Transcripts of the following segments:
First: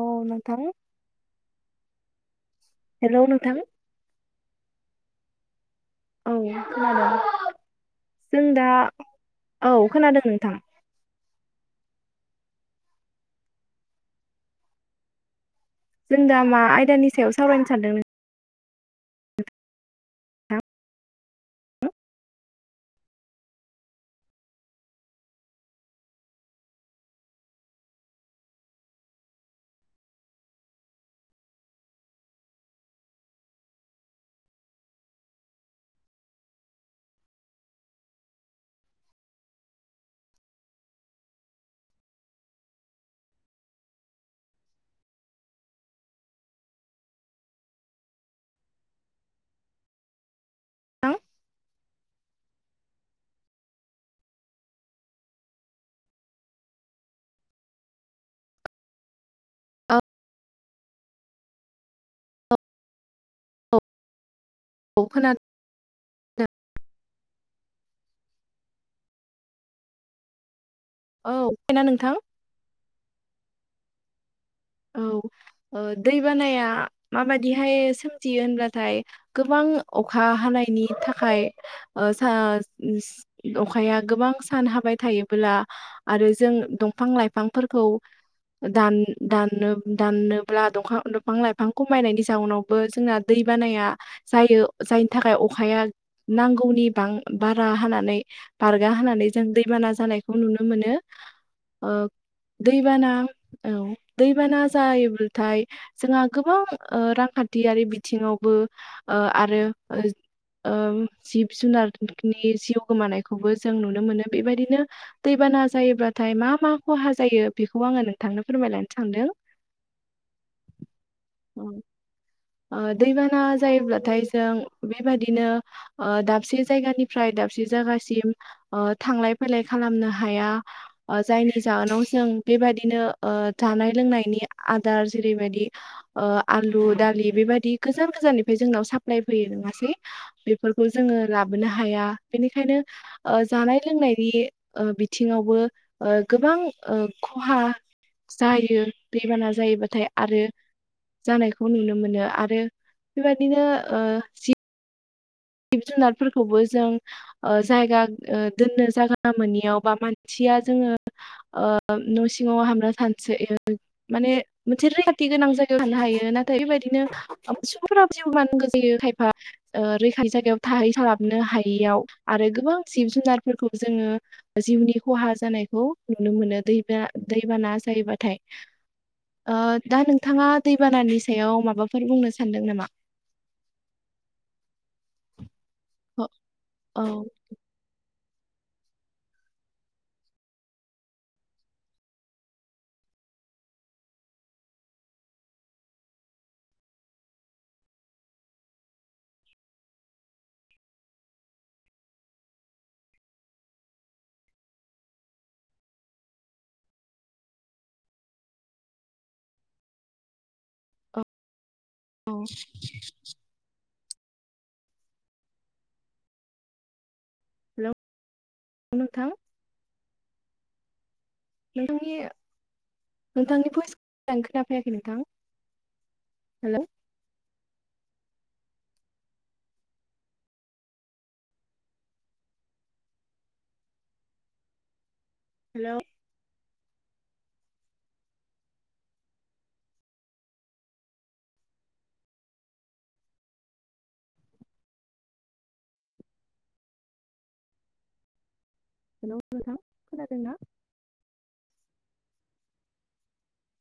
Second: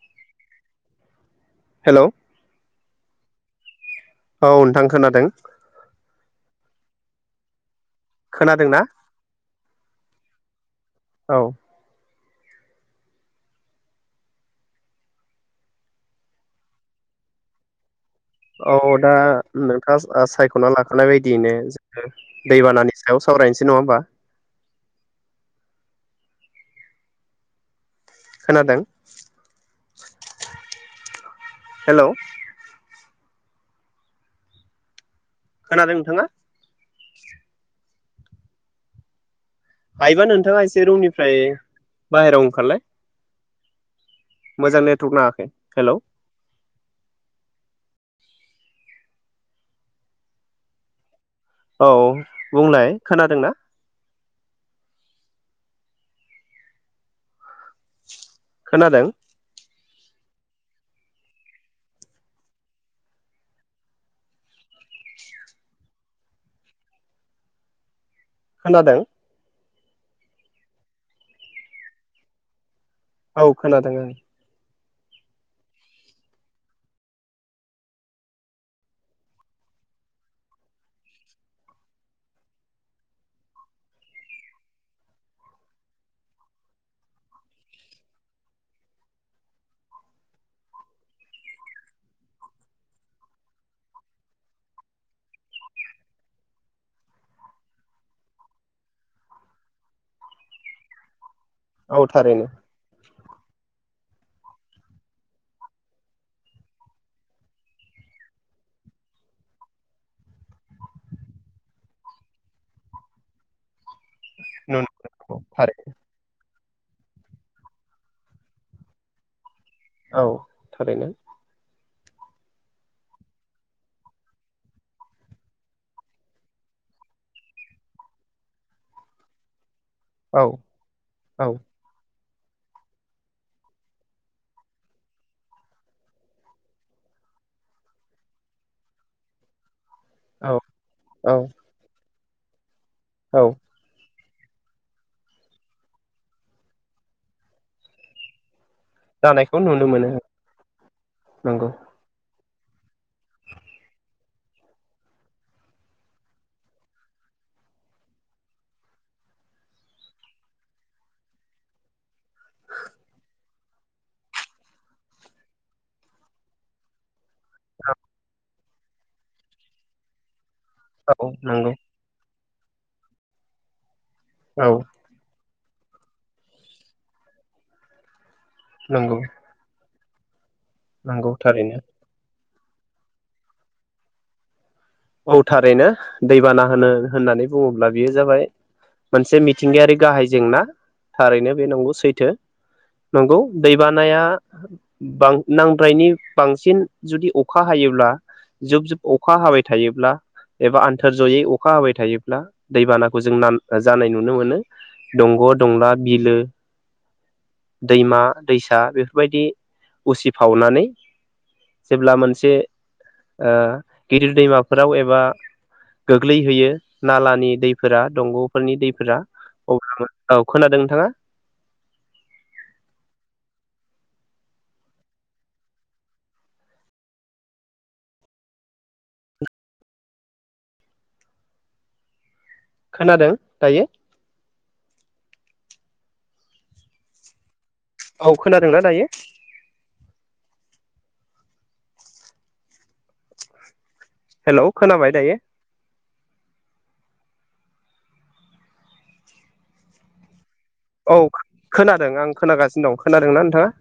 औ नोंथां। Hello. Hello नोंथां औ नोंथां खोनादों उम खोनादों जों दा खोनादोंना औ खोनादों नोंथां औ जों दा मा आयदानि सायाव सावरायनो सानदों नोंथां? औ दा नोंथाङा सायख'ना लाखानाय बायदियैनो जोङो दैबानानि सायाव सावरायनोसै नङा होमबा। खोनादों हेल' खोनादों नोंथाङा हायोबा नोंथाङा एसे रुमनिफ्राय बाहेरायाव ओंखारलाय। मोजां नेटवर्क नाङाखै हेलौ औ बुंलाय खोनादोंना खोनादों औ खोनादों खोनादों औ खोनादों नोंथां औ खोनादों ओं औ दैबानाया माबाददिहाय सोमजियो होनब्लााथाय गोबां अखा हानायनि थाखाय ओ अखाया गोबां सान हाबाय थायोबोला आरो जों दंफां लाइफांफोरखौ दान दानोब्ला दफां दंफां लाइफां खमायनायनि जाउनावबो जोंना दैबानाया जायो जायनि थाखाय अखाया नांगौनि बारा हानानै बारगा होनानै जों दैबाना जानायखौ नुनो मोनो औ थारैनो दैबाना औ दैबाना जायोब्लाथाय जोंहा गोबां रांखान्थियारि बिथिङावबो आरो जिब जुनारनि जिउ गोमानायखौबो जों नुनो मोनो बेबायदिनो दैबाना थारैनो जायोब्लााथाय मा मा खहा जायो बेखौ आङो नोंथांनो फोरमायलानो सानदों औ थारैनो औ, ओ दैबाना जायोब्लाथाय जों बेबादिनो ओ दाबसे जायगानिफ्राय दाबसे जायगासिम ओ थांलाय फैलाय खालामनो औ हाया औ जायनि जाहोनाव जों बेबायदिनो जानाय लोंनायनि आदार जेरैबायाददि आलु दालि बेबायदि गोजान गोजाननिफ्राय जोंनाव साप्लााय फैयो नङासै? औ बेफोरखौ जोङो औ लाबोनो हाया। बेनिखायनो ओ औ जानाय लोंनाय नि ओ बिथिङावबो ओ गोबां ओ खहा जायो। दैबाना जानायखौ नुनो जायोबाथाय मोनो आरो जानायखौ नंगौ नुनो मोनो। आरो बेबायदिनो ओ जि जिब जुनारफोरखौबो जों ओ जायगा ओ दोननो जायगा मोनैयाव बा मानसिया जोङो ओ न' सिङाव हाबना थानसै माने मोनसे रैखाथि गोनां जायगायाव थानो हायो नाथाय बेबायदिनो [unintelligible] [unintelligible] खायफा ओ रै खाय जागायाव औ थाहैसबनो नंगौ हायैयाव। आरो गोबां जिब जुनारफोरखौ जोङो औ जिउनि खहा जानाय खौ नुनो मोनो दै बाना दैबाना जायोबाथाय। नोंगौ। ओ दा नोंथाङा दैबानानि सायाव माबाफोर बुंनोसै सानदों नामा? औ थारैनो दैबाना होनो औ होननानै बुङोब्ला बियो जाबाय मोनसे मिथिंगायारि गाहाय जेंना थारैनो बे नंगौ सैथो नंगौ दैबानाया बां नांद्रायनि बांसिन जुदि अखा हायोब्ला जुब जुब अखा हाबाय थायोब्ला एबा आन्थोर ज'यै अखा हाबाय थायोब्ला दैबानाखौ जों नाम जानाय नुनो मोनो दंग' दंला बिलो दैमा दैसा बेफोरबायदि उसिफावनानै जेब्ला मोनसे ओ गिदिर दैमा फोराव एबा गोग्लैहोयो नालानि हेलौ दैफोरा दंग'फोरनि दैफोरा नोंथां अब्ला औ खोनादों नोंथाङा? नोंथांनि नोंथांनि भइस खोनाफैयाखै नोंथां हेलौ। खोनादों दायो? हेलौ। औ खोनादोंना दायो? हेलौ खोनाबाय दायो? हेलौ नोंथां खोनादोंना? औ खोनादों आं खोनागासिनो दं खोनादोंना नोंथाङा?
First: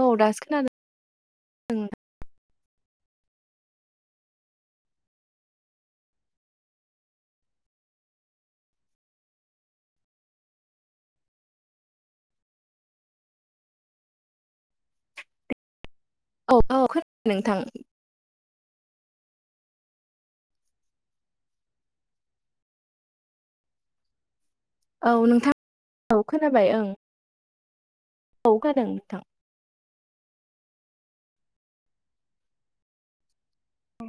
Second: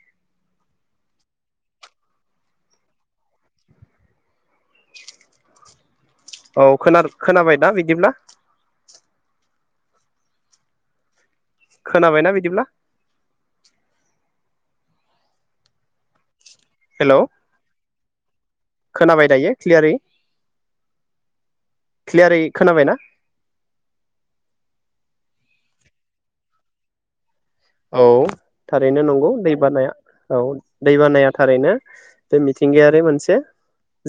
औ दासो खोनादों [unintelligible] औ खोना खोनाबाय दा बिदिब्ला? खोनाबायना बिदिब्ला? औ औ खोनादों हेलौ नोंथां। खोनाबाय दायो क्लियारै क्लियारै खोनाबाय ना? औ नोंथां औ खोनाबाय ओं। औ खोनादों थारैनो नोंथां नंगौ दै बानाया औ दै बानाया थारैनो बे मिथिंगायारि मोनसे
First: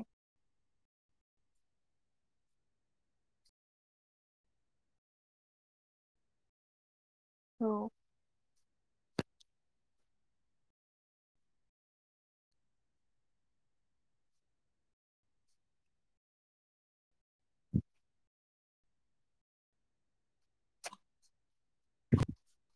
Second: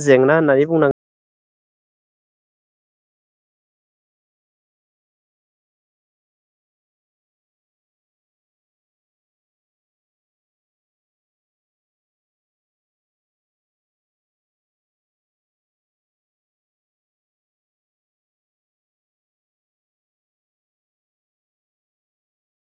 जेंना होननानै बुंनां औ [inaudible]